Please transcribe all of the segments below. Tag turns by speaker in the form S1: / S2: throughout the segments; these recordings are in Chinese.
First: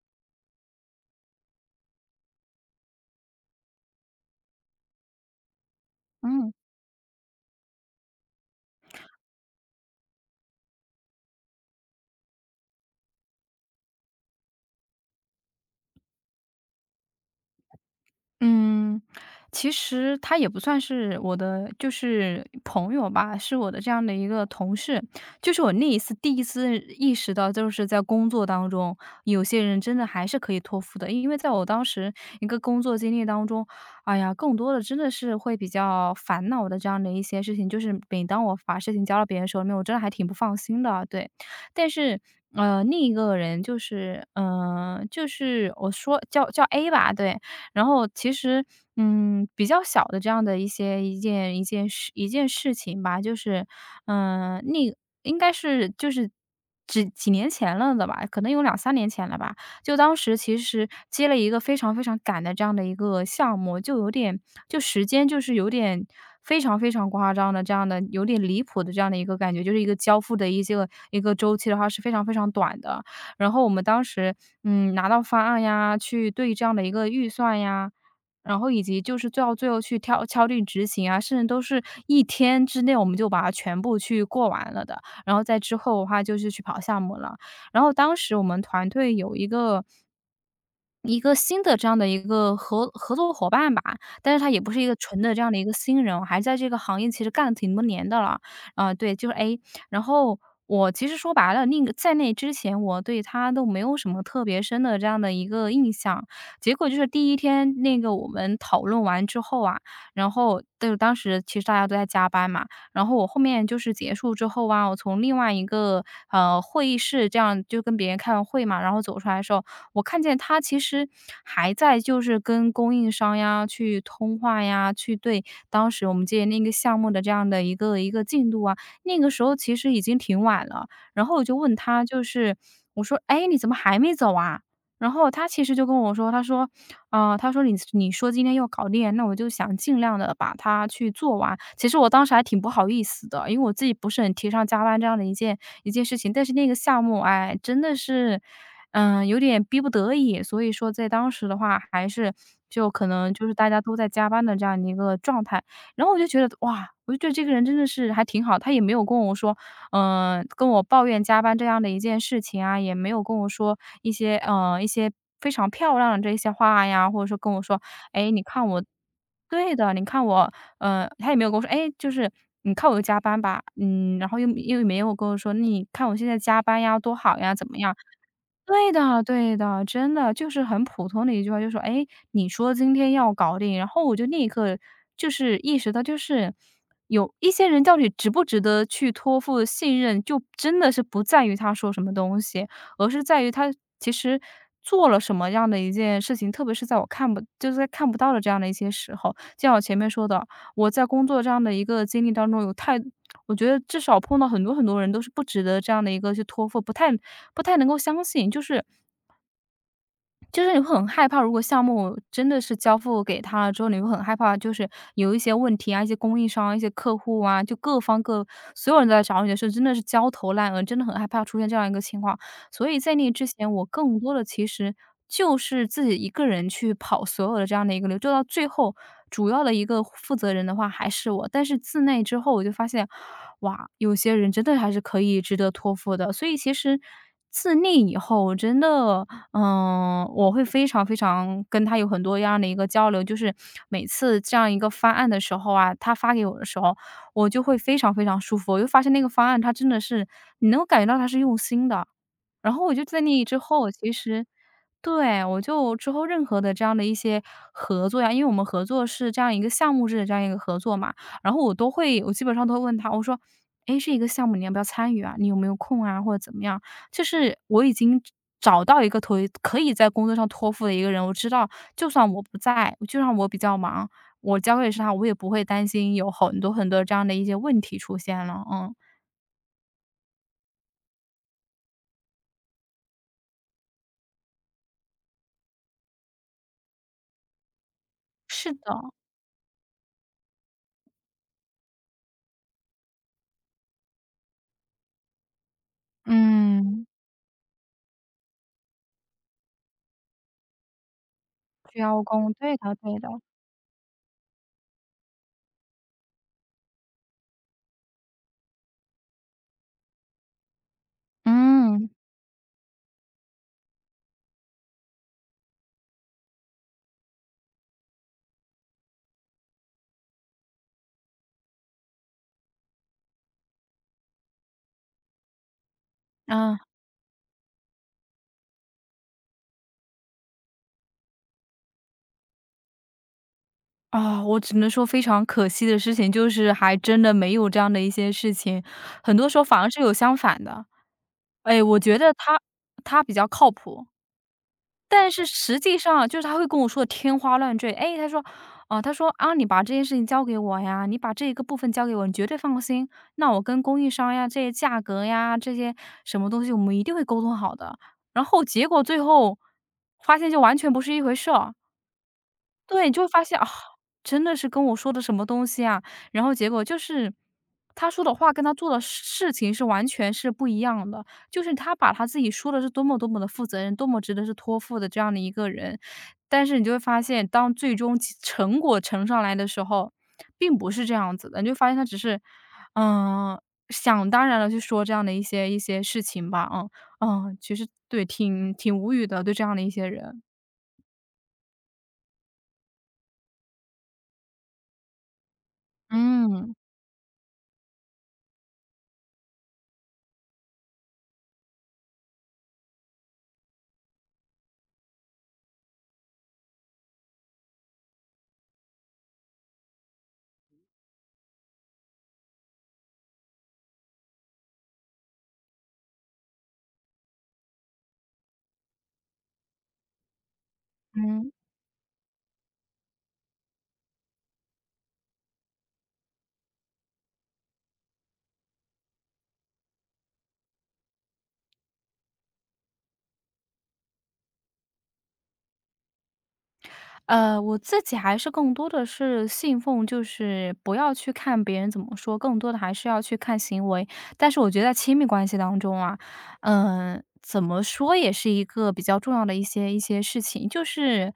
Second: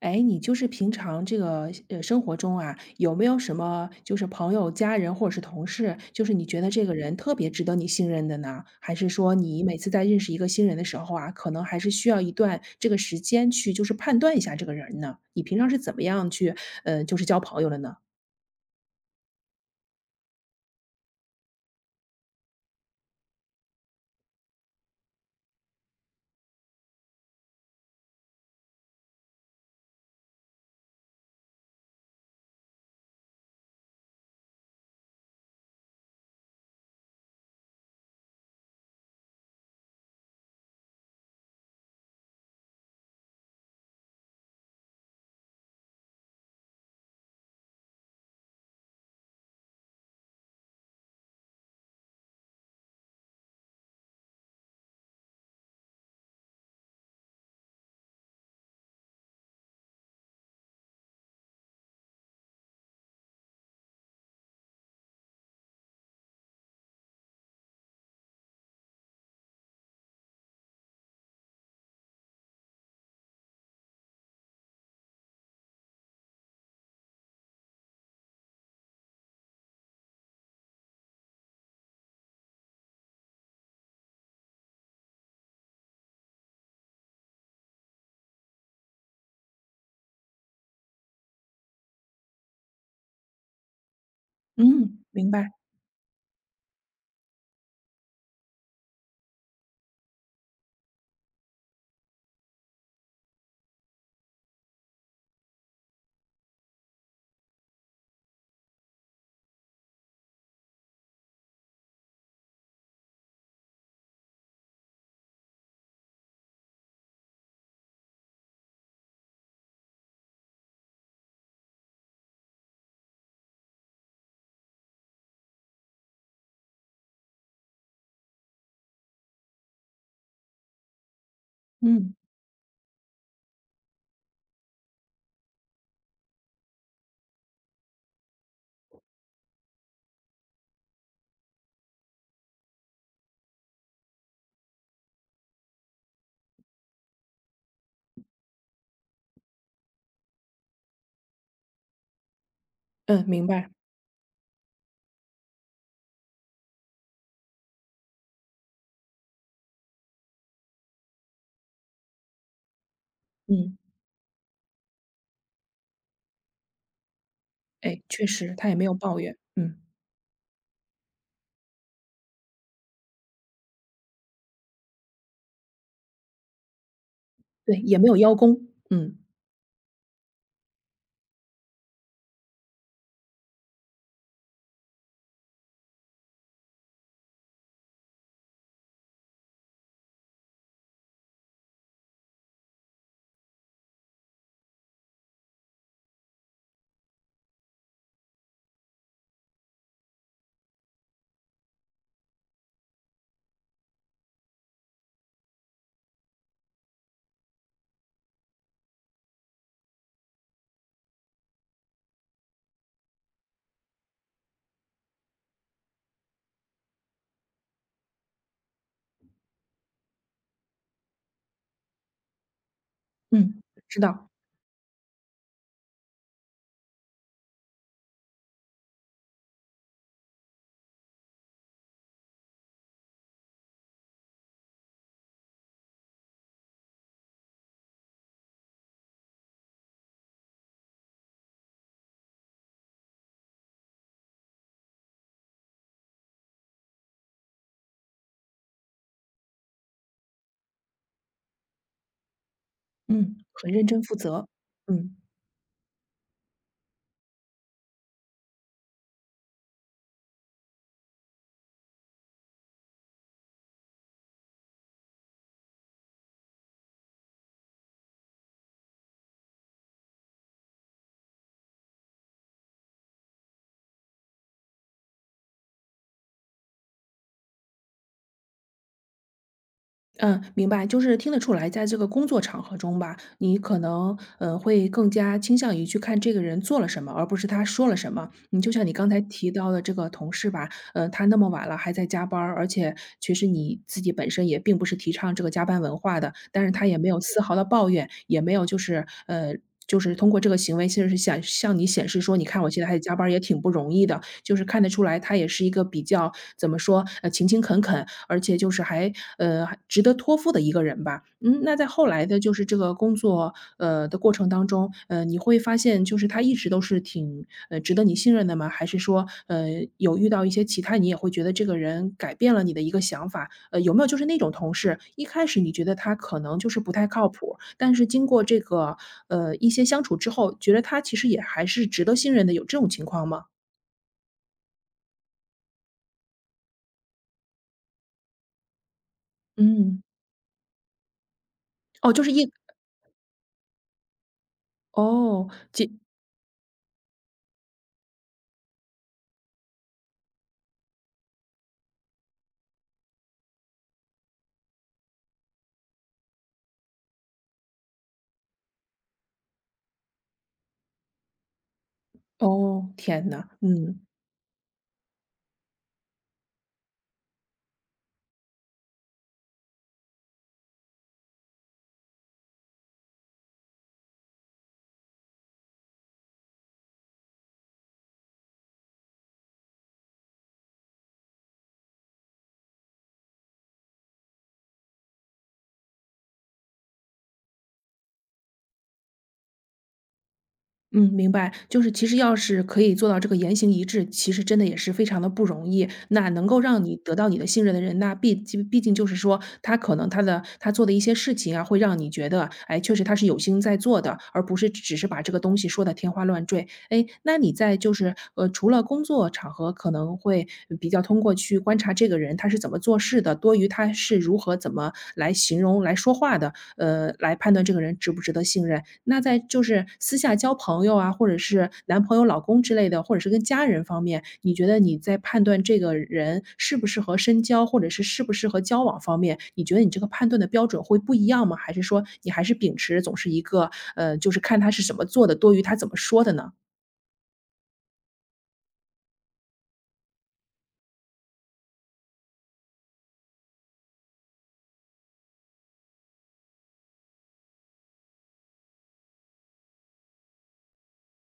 S1: 哎，你就是平常这个生活中啊，有没有什么就是朋友、家人或者是同事，就是你
S2: 嗯
S1: 觉得这个人特别值得你信任的呢？还是说你每次在认识一个新人的时候啊，可能还是需要一段这个时间去就是判断一下这个人呢？你平常是怎么样去就是交朋友的呢？
S2: 嗯，其实他也不算是我的，就是朋友吧，是我的这样的一个同事。就是我那一次第一次意识到，就是在工作当中，有些人真的还是可以托付的。因为在我当时一个工作经历当中，哎呀，更多的真的是会比较烦恼的这样的一些事情，就是每当我把事情交到别人手里面，我真的还挺不放心的，对。但是，另一个人就是，就是我说叫 A 吧，对，然后其实，比较小的这样的一些一件一件事一件事情吧，就是，那应该是就是几年前了的吧，可能有两三年前了吧。就当时其实接了一个非常非常赶的这样的一个项目，就有点就时间就是有点非常非常夸张的这样的有点离谱的这样的一个感觉，就是一个交付的一个周期的话是非常非常短的。然后我们当时，拿到方案呀，去对这样的一个预算呀，然后以及就是最后去敲定执行啊，甚至都是一天之内我们就把它全部去过完了的。然后在之后的话就是去跑项目了。然后当时我们团队有一个新的这样的一个合作伙伴吧，但是他也不是一个
S1: 嗯，
S2: 纯
S1: 明
S2: 的这
S1: 白。
S2: 样的一个新人，我还在这个行业其实干了挺多年的了。啊，对，就是 A。然后我其实说白了，那个在那之前我对他都没有什么特别深的这样的一个印象。结果就是第一天那个我们讨论完之后啊，然后对，当时其实大家都在加班嘛，然后我后面就是结束之后啊，我从另外一个，会议室这样就跟别人开完会嘛，然后走出来的时候，我看见他其实还在就是跟供应商呀去通话呀，去对当时我们接那个项目的这样的一个进度啊，那个时候其实已经挺晚了。然后我就问他，
S1: 嗯
S2: 就是我说："哎，你怎么还没走啊？"然后他其实就跟我说，他说："你说今天要搞定，那我就想尽量的把它去做完。"其实我当时还挺不好意思的，因为我自己不是很提倡加班这样的一件事情，但是那个项目，哎，真的是。有点逼不得已，所以说在当时的话，还是就可
S1: 嗯，
S2: 能就
S1: 明
S2: 是大
S1: 白。
S2: 家都在加班的这样的一个状态。然后我就觉得，哇，我就觉得这个人真的是还挺好，他也没有跟我说，跟我抱怨加班这样的一件事情啊，也没有跟我
S1: 嗯，
S2: 说一些非常漂亮的这些话呀，或者说跟我说，
S1: 哎，确
S2: 哎，你
S1: 实
S2: 看
S1: 他也
S2: 我，
S1: 没有抱怨。
S2: 对
S1: 嗯，
S2: 的，你看我，他也没有跟我说，哎，就是你看我有加班吧，然后又没有跟我说，你看我现在加班呀，多好呀，怎么
S1: 对，
S2: 样？
S1: 也没有邀功。
S2: 对
S1: 嗯
S2: 的对的，真的，就是很普通的一句话，就说："哎，你说今天要搞定。"然后我就立刻就是意识到，就是有一些人到底值不值得去托付信任，就真的是不在于他说什么东西，而是在于他其实做了什么样的一件事情。特别是在看不到的这样的一些时候，就像我前面说的，我在工作这样的一个经历当中我觉得至少碰到很多很多人都是不值得这样的一个去托付，不太能够相信，就是你会很害怕，如果项目真的是交付给他了之后，你会很害怕，就是有一些问题啊，一些供应商啊一些客户啊，就各方各所有人都在找你的时候，真的是焦头烂额，真的很害怕出现这样一个情况。所以在那之
S1: 嗯，
S2: 前，我
S1: 知
S2: 更
S1: 道。
S2: 多的其实就是自己一个人去跑所有的这样的一个流，就到最后主要的一个负责人的话还是我。但是自那之后，我就发现，哇，有些人真的还是可以值得托付的。所以其实自那以后，我真的嗯，我会非常非常跟他有很多样的一个交流，就是每次这样一个方案的时候啊，他发给我的时候，我就会非常非常舒服。我就发现那个方案，他真的是你能够感觉到他是用心的。然后我就在
S1: 嗯，
S2: 那之
S1: 很认
S2: 后，
S1: 真
S2: 其
S1: 负
S2: 实
S1: 责。嗯。
S2: 对，我就之后任何的这样的一些合作呀，因为我们合作是这样一个项目制的这样一个合作嘛，然后我基本上都会问他，我说："诶，这一个项目你要不要参与啊？你有没有空啊？或者怎么样？"就是我已经找到一个可以在工作上托付的一个人，我知道就算我不在，就算我比较忙，我交给是他，我也不会担心有很多很多这样的一些问题出现了，嗯，
S1: 嗯，明白，就是听得出来，在这个工作场合中吧，你可能会更加倾向于去看这个人做了什么，而不是他说了什么。你
S2: 是
S1: 就像你
S2: 的，
S1: 刚才提到的这个同事吧，他那么晚了还在加班儿，而且其实你自己本身也并不是提倡这个加班文化的，但是他也
S2: 嗯，
S1: 没有丝毫的抱怨，也没有就是就是通过这个行为，其实是想向你
S2: 需
S1: 显示
S2: 要
S1: 说，你
S2: 工，
S1: 看我
S2: 对
S1: 现在还
S2: 的
S1: 在加
S2: 对
S1: 班
S2: 的，
S1: 儿也挺不容易的。就是看得出来，他也是一个比较怎么说，勤勤恳恳，而且就是还值得托付的一个人吧。嗯，那在后
S2: 嗯，
S1: 来的就是这个工作的过程当中，你会发现就是他一直都是挺值得你信任的吗？还是说有遇到一些其他你也会觉得这个人改变了你的一个想法？有没有就是那种同事一开始你觉得他可能就
S2: 啊。
S1: 是不太靠谱，但是经过这个一些相处之后，觉得他其实也还是值得信任的，有这种情况吗？
S2: 啊、我只能说非常可惜的事情，就是还真的没有这样的一些事情，很多时候反而是
S1: 嗯。
S2: 有相反的。哎，我
S1: 哦，
S2: 觉
S1: 就是
S2: 得
S1: 一。
S2: 他比较靠谱，但是
S1: 哦，
S2: 实
S1: 结。
S2: 际上就是他会跟我说的天花乱坠，哎，他说啊，你把这件事情交给我呀，你把这一个部分交给我，你绝对放心。那我跟供应商呀，这些价格呀，这些什么东西，我们一定会沟通好的。"然后结果最后发现就完全不是一回事儿。
S1: 哦，
S2: 对，你就会
S1: 天
S2: 发
S1: 呐。
S2: 现啊，
S1: 嗯。
S2: 真的是跟我说的什么东西啊，然后结果就是他说的话跟他做的事情是完全是不一样的。就是他把他自己说的是多么多么的负责任，多么值得是托付的这样的一个人，但是你就会发现，当最终其成果呈上来的时候，并不是这样子的。你就发现他只是，嗯，想当然的去说这样的一些事情吧，其实对，挺无语的，对这样的一些人。
S1: 嗯，明白。就是其实要是可以做到这个言行一致，其实真的也是非常的不容易。那能够
S2: 嗯，
S1: 让你得到你的信任的人，那毕竟就是说，他可能他做的一些事情啊，会让你觉得，哎，确实他是有心在做的，而不是只是把这个东西说的天花乱坠。哎，那你在就是，除了工作场合可能会比较通过去观察这个人他是怎么做事的，多于他是如何怎么来形容、来说话的，来判断这个人值不值得信任。那在就是私下交朋友啊，或者
S2: 嗯。
S1: 是男朋友、老公之类的，或者是跟家人方面，你觉得你在判断这个人适不适合深交，或者是适不适合交往方面，你觉得你这个判断的标准会不一样吗？还是说你还是秉持总是一个，就是看他是怎么做的，多于他怎么说的呢？
S2: 我自己还是更多的是信奉，就是不要去看别人怎么说，更多的还是要去看行为。但是我觉得在亲密关系当中啊，怎么说也是一个比较重要的一些事情，就是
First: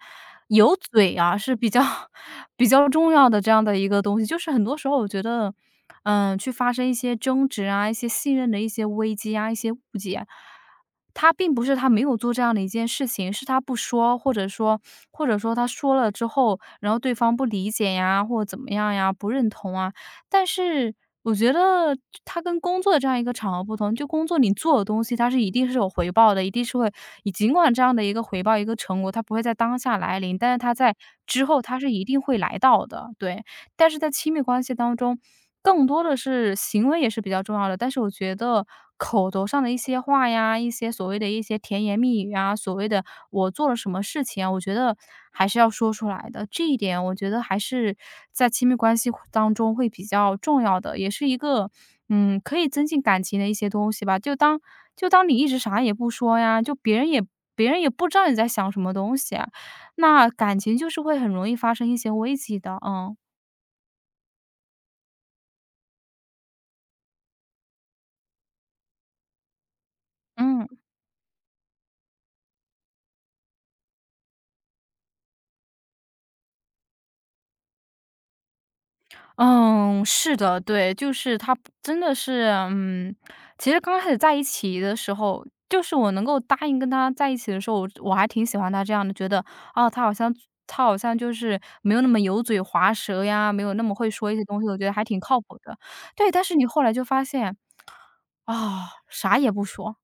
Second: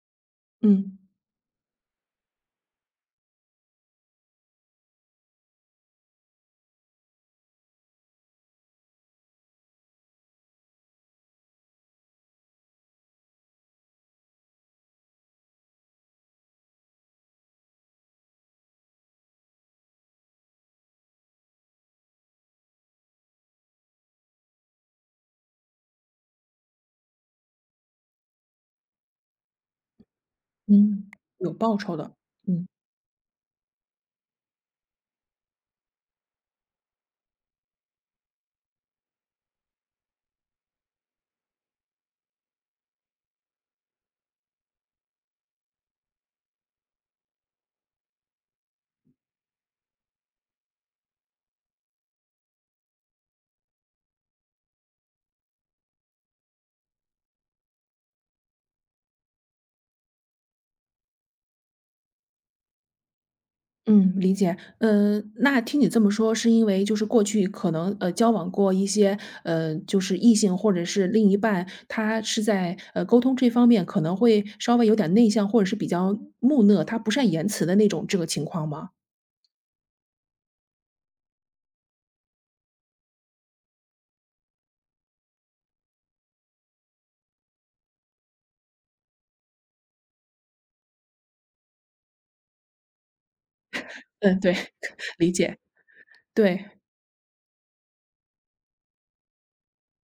S2: 有
S1: 嗯
S2: 嘴啊是比较 比较重要的这样的一个东西。就是很多时候我觉得，去发生一些争执啊，一些信任的一些危机啊，一些误解。他并不是他没有做这样的一件事情，是他不说，或者说他说了之后，然后对方不理解呀，或者怎么样呀，不认同啊。但是我觉得他跟工作的这样一个场合不同，就工作你做的东西，它是一定是有回报的，一定是会你尽管这样的一个回报、一个成果，它不会在当下来临，但是它在
S1: 嗯。
S2: 之
S1: 有
S2: 后
S1: 报
S2: 它是
S1: 酬
S2: 一
S1: 的。
S2: 定会来
S1: 嗯。
S2: 到的，对。但是在亲密关系当中，更多的是行为也是比较重要的，但是我觉得口头上的一些话呀，一些所谓的一些甜言蜜语啊，所谓的我做了什么事情啊，我觉得还是要说出来的。这一点我觉得还是在亲密关系会当中会比较重要的，也是一个，嗯，可以增进感情的一些东西吧。就当你一直啥也不说呀，就别人也不知道你在想什么东西啊，那感情就是会很容易发生一些危机的，嗯。
S1: 嗯，理解。嗯，那听你这么说，是因为就是过去可能交往过一些就是异性
S2: 嗯，
S1: 或者是另一半，他是在沟通这方面可能会稍微有点内向，或者是比较木讷，他不善言辞的那种这个情况吗？
S2: 嗯，是的，对，就是他不真的是，嗯，其实刚开始在一起的时候，就是我能够答应跟他在一起的时候，我还挺喜欢他这样的，觉得哦，他好像就是没有那么油嘴滑舌呀，没有那么会说一
S1: 嗯，
S2: 些
S1: 对，
S2: 东西，我觉得还 挺
S1: 理
S2: 靠
S1: 解。
S2: 谱的。对，但是
S1: 对，
S2: 你后来就发现，啊，啥也不说，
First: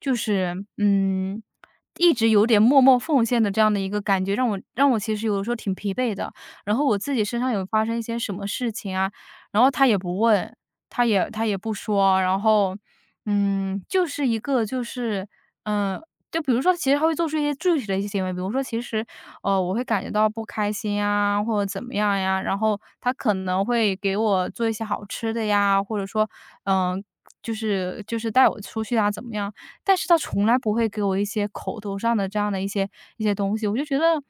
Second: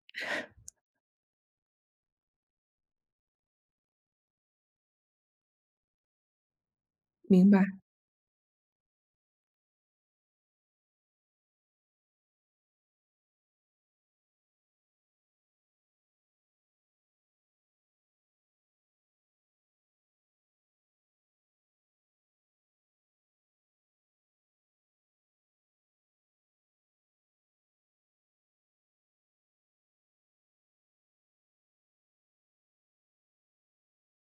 S2: 就是嗯，一直有点默默奉献的这样的一个感觉，让我其实有的时候挺疲惫的。然后我自己身
S1: 明
S2: 上
S1: 白。
S2: 有发生一些什么事情啊，然后他也不问，他也不说，然后嗯，就是一个就是嗯、呃就比如说，其实他会做出一些具体的一些行为，比如说，其实，我会感觉到不开心呀，或者怎么样呀，然后他可能会给我做一些好吃的呀，或者说，嗯、就是就是带我出去啊，怎么样？但是他从来不会给我一些口头上的这样的一些一些东西，我就觉得，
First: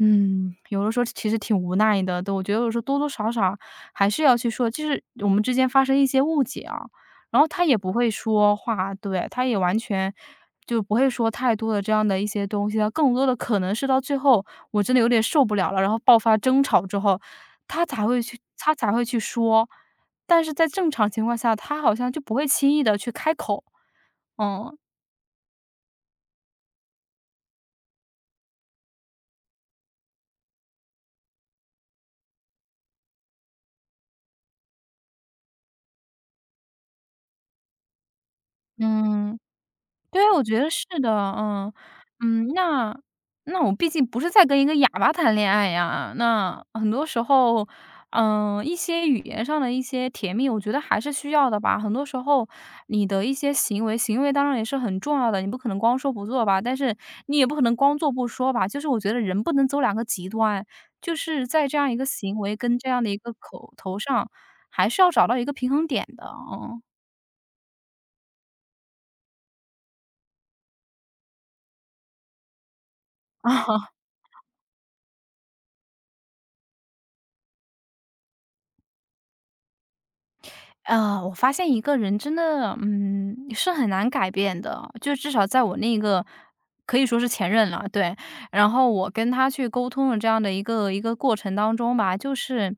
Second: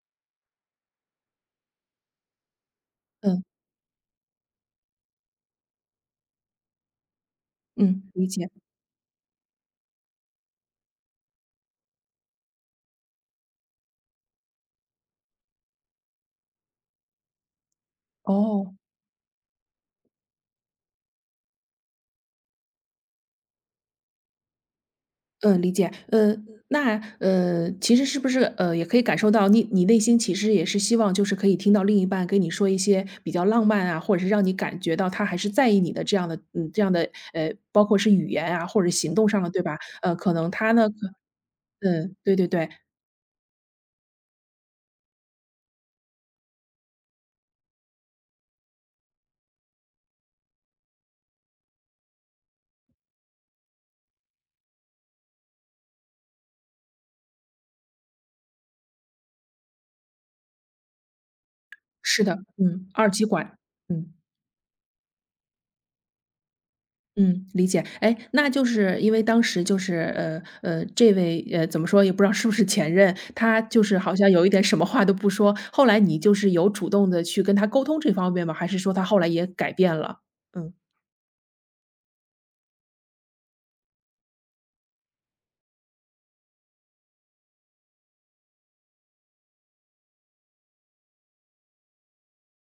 S2: 嗯，有的时候其实挺无奈的。对，我觉得有时候多多少
S1: 嗯
S2: 少还是要去说，就是我们之间发生一些误解啊，然后他也不
S1: 嗯，
S2: 会
S1: 理解。
S2: 说话，对，他也完全。就不会说太多的这样的一些东西了，更多的可能是到最后我真的有点受不了了，然后爆发争吵之后，他才会去他
S1: 哦。
S2: 才会去说。但是在正常情况下，他好像就不会轻易的去开口。嗯。
S1: 嗯，理解。那其实是不是也可以感受到你内心其实也是希望，就是可以听到另一半跟你说一些比较浪漫啊，或者是让你感觉到他还是在意你的这样的，嗯，这样的包括是语言啊，或者行动
S2: 嗯。
S1: 上的，对吧？
S2: 对，
S1: 可
S2: 我
S1: 能
S2: 觉得
S1: 他
S2: 是
S1: 呢，可
S2: 的，嗯，
S1: 嗯，对对
S2: 嗯，
S1: 对。
S2: 那我毕竟不是在跟一个哑巴谈恋爱呀，那很多时候，嗯，一些语言上的一些甜蜜，我觉得还是需要的吧。很多时候，你的一些行为，行为当然也是很重要的，你不可能光说不做吧，但是你也不可能光做不说吧。就是我觉得人不能走两个极端，就是在这样一个
S1: 是
S2: 行
S1: 的。
S2: 为跟
S1: 嗯，
S2: 这样
S1: 二
S2: 的一
S1: 极
S2: 个
S1: 管。
S2: 口头
S1: 嗯。
S2: 上，还是要找到一个平衡点的，嗯。
S1: 嗯，理解。哎，那就是因为当时就是，这位怎么说也不知道是不是前任，他就 是好像有一点什么话都不说。后来你就是有主动的去跟他沟通这方面吗？还是说他后来也改变了？嗯。
S2: 我发现一个人真的，嗯，是很难改变的，就至少在我那个可以说是前任了，对。然后我跟他去沟通的这样的一个过程当中吧，就是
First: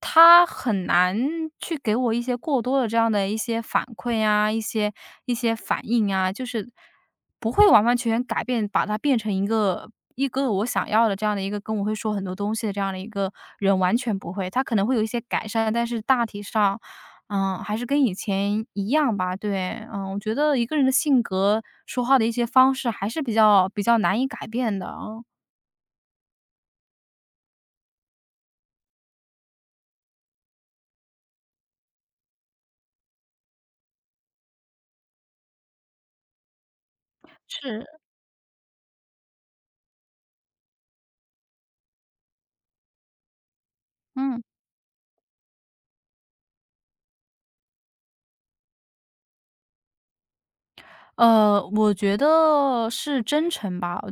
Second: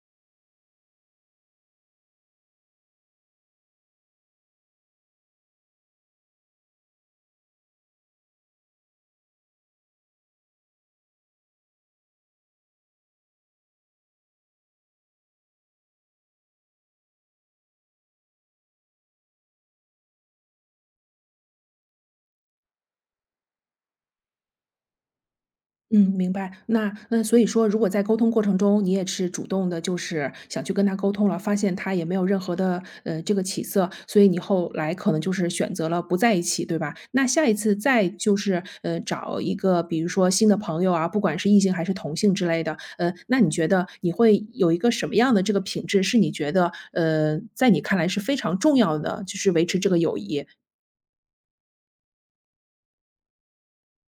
S2: 他很难去给我一些过多的这样的一些反馈啊，一些反应啊，就是不会完完全全改变，把他变成一个我想要的这样的一个跟我会说很多东西的这样的一个人，完全不会。他可能会有一些改善，但是大体上，嗯，还是跟以前一样吧。对，嗯，我觉得一个人的性格、说话的一些方式还是比较难以改变的啊。嗯
S1: 嗯，明白。那所以说，如果在沟通过程中，你也是主动的，就是想去跟他沟通了，发现他也没有任何的这个起色，所以你后来可能就是选择了不在一起，对吧？那下一次
S2: 是，
S1: 再就是找一个，比如说新的朋友啊，不管是异性还是同性之类的，那你觉得你
S2: 嗯。
S1: 会有一个什么样的这个品质，是你觉得在你看来是非常重要的，就是维持这个友谊？
S2: 我觉得是真诚吧，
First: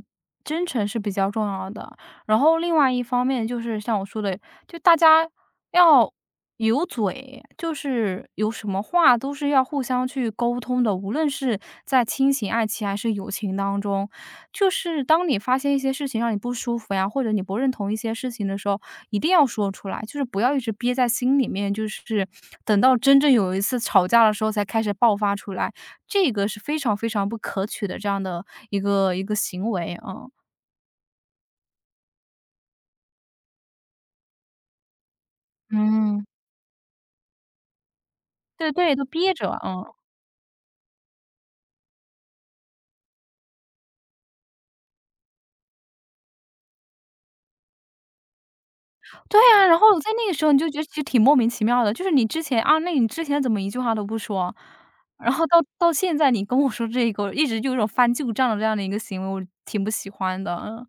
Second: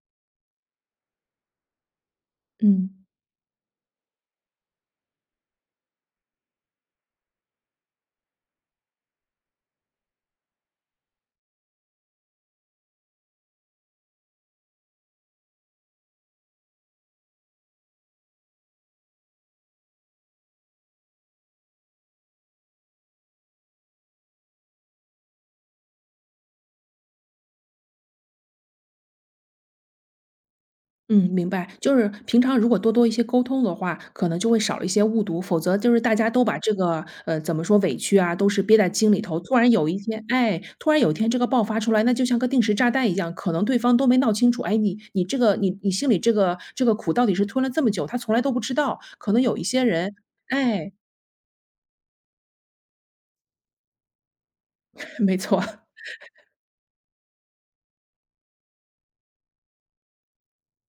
S2: 真诚是比较重要的。然后另
S1: 嗯
S2: 外一方面就是像我说的，就大家要有嘴，就是有什么话都是要互相去沟通的，无论是在亲情、爱情还是友情当中，就是当你发现一些事情让你不舒服呀，或者你不认同一些事情的时候，一定要说出来，就是不要一直憋在心里面，就是等到真正有一次吵架的时候才开始爆发出来。这个是非常不可取的这样的一个行为，嗯。
S1: 嗯，明白。就是平常如果多一些沟通的话，可能就会少了一些误读，否则就是大
S2: 嗯。
S1: 家都把这个，怎么说，委屈啊，都是
S2: 对
S1: 憋在
S2: 对，都
S1: 心里
S2: 憋
S1: 头，
S2: 着，
S1: 突然有
S2: 嗯。
S1: 一天哎，突然有一天这个爆发出来，那就像个定时炸弹一样，可能对方都没闹清楚，哎，你这个你心里这个这个苦到底是吞了这么久，他从来都不知道，可
S2: 对
S1: 能有一
S2: 啊，然
S1: 些
S2: 后在
S1: 人
S2: 那个时候你就觉得
S1: 哎，
S2: 其实挺莫名其妙的，就是你之前啊，那你之前怎么一句话都不说，然
S1: 没
S2: 后到
S1: 错。
S2: 到现在你跟我说这个，一直就有一种翻旧账的这样的一个行为，我挺不喜欢的，嗯。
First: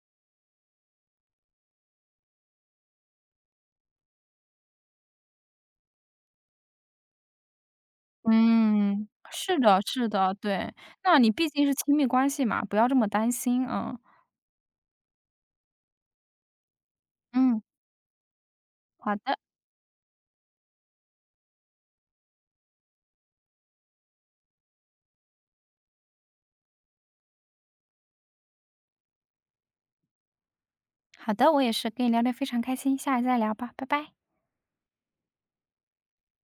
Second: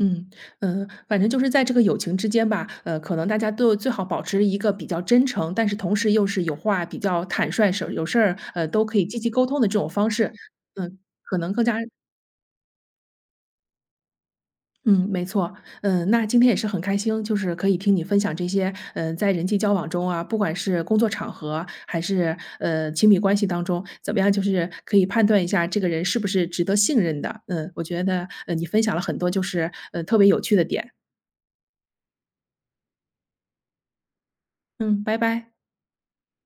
S1: 嗯。反正就是在这个友情之间吧，可能大家都最好保持一个比较真诚，但是同时又是有话比较坦率，事儿有事儿，都可以
S2: 嗯。
S1: 积极沟
S2: 是
S1: 通的这
S2: 的
S1: 种
S2: 是
S1: 方
S2: 的，
S1: 式。
S2: 对。
S1: 嗯，
S2: 那你
S1: 可
S2: 毕
S1: 能更
S2: 竟是
S1: 加。
S2: 亲密关系嘛，不要这么担心，嗯。
S1: 嗯，没错。嗯，那今天也是很开心，就是
S2: 嗯。
S1: 可以听你分享这些，嗯，
S2: 好
S1: 在
S2: 的
S1: 人际交往中啊，不管是工作场合还是亲密关系当中，怎么样，就是可以判断一下这个人是不是值得信任的。嗯，我觉得你分享了很多就是特别有趣的点。
S2: 好的，我也是，跟你聊得非常开心，下次再聊吧，拜拜。
S1: 嗯，拜拜。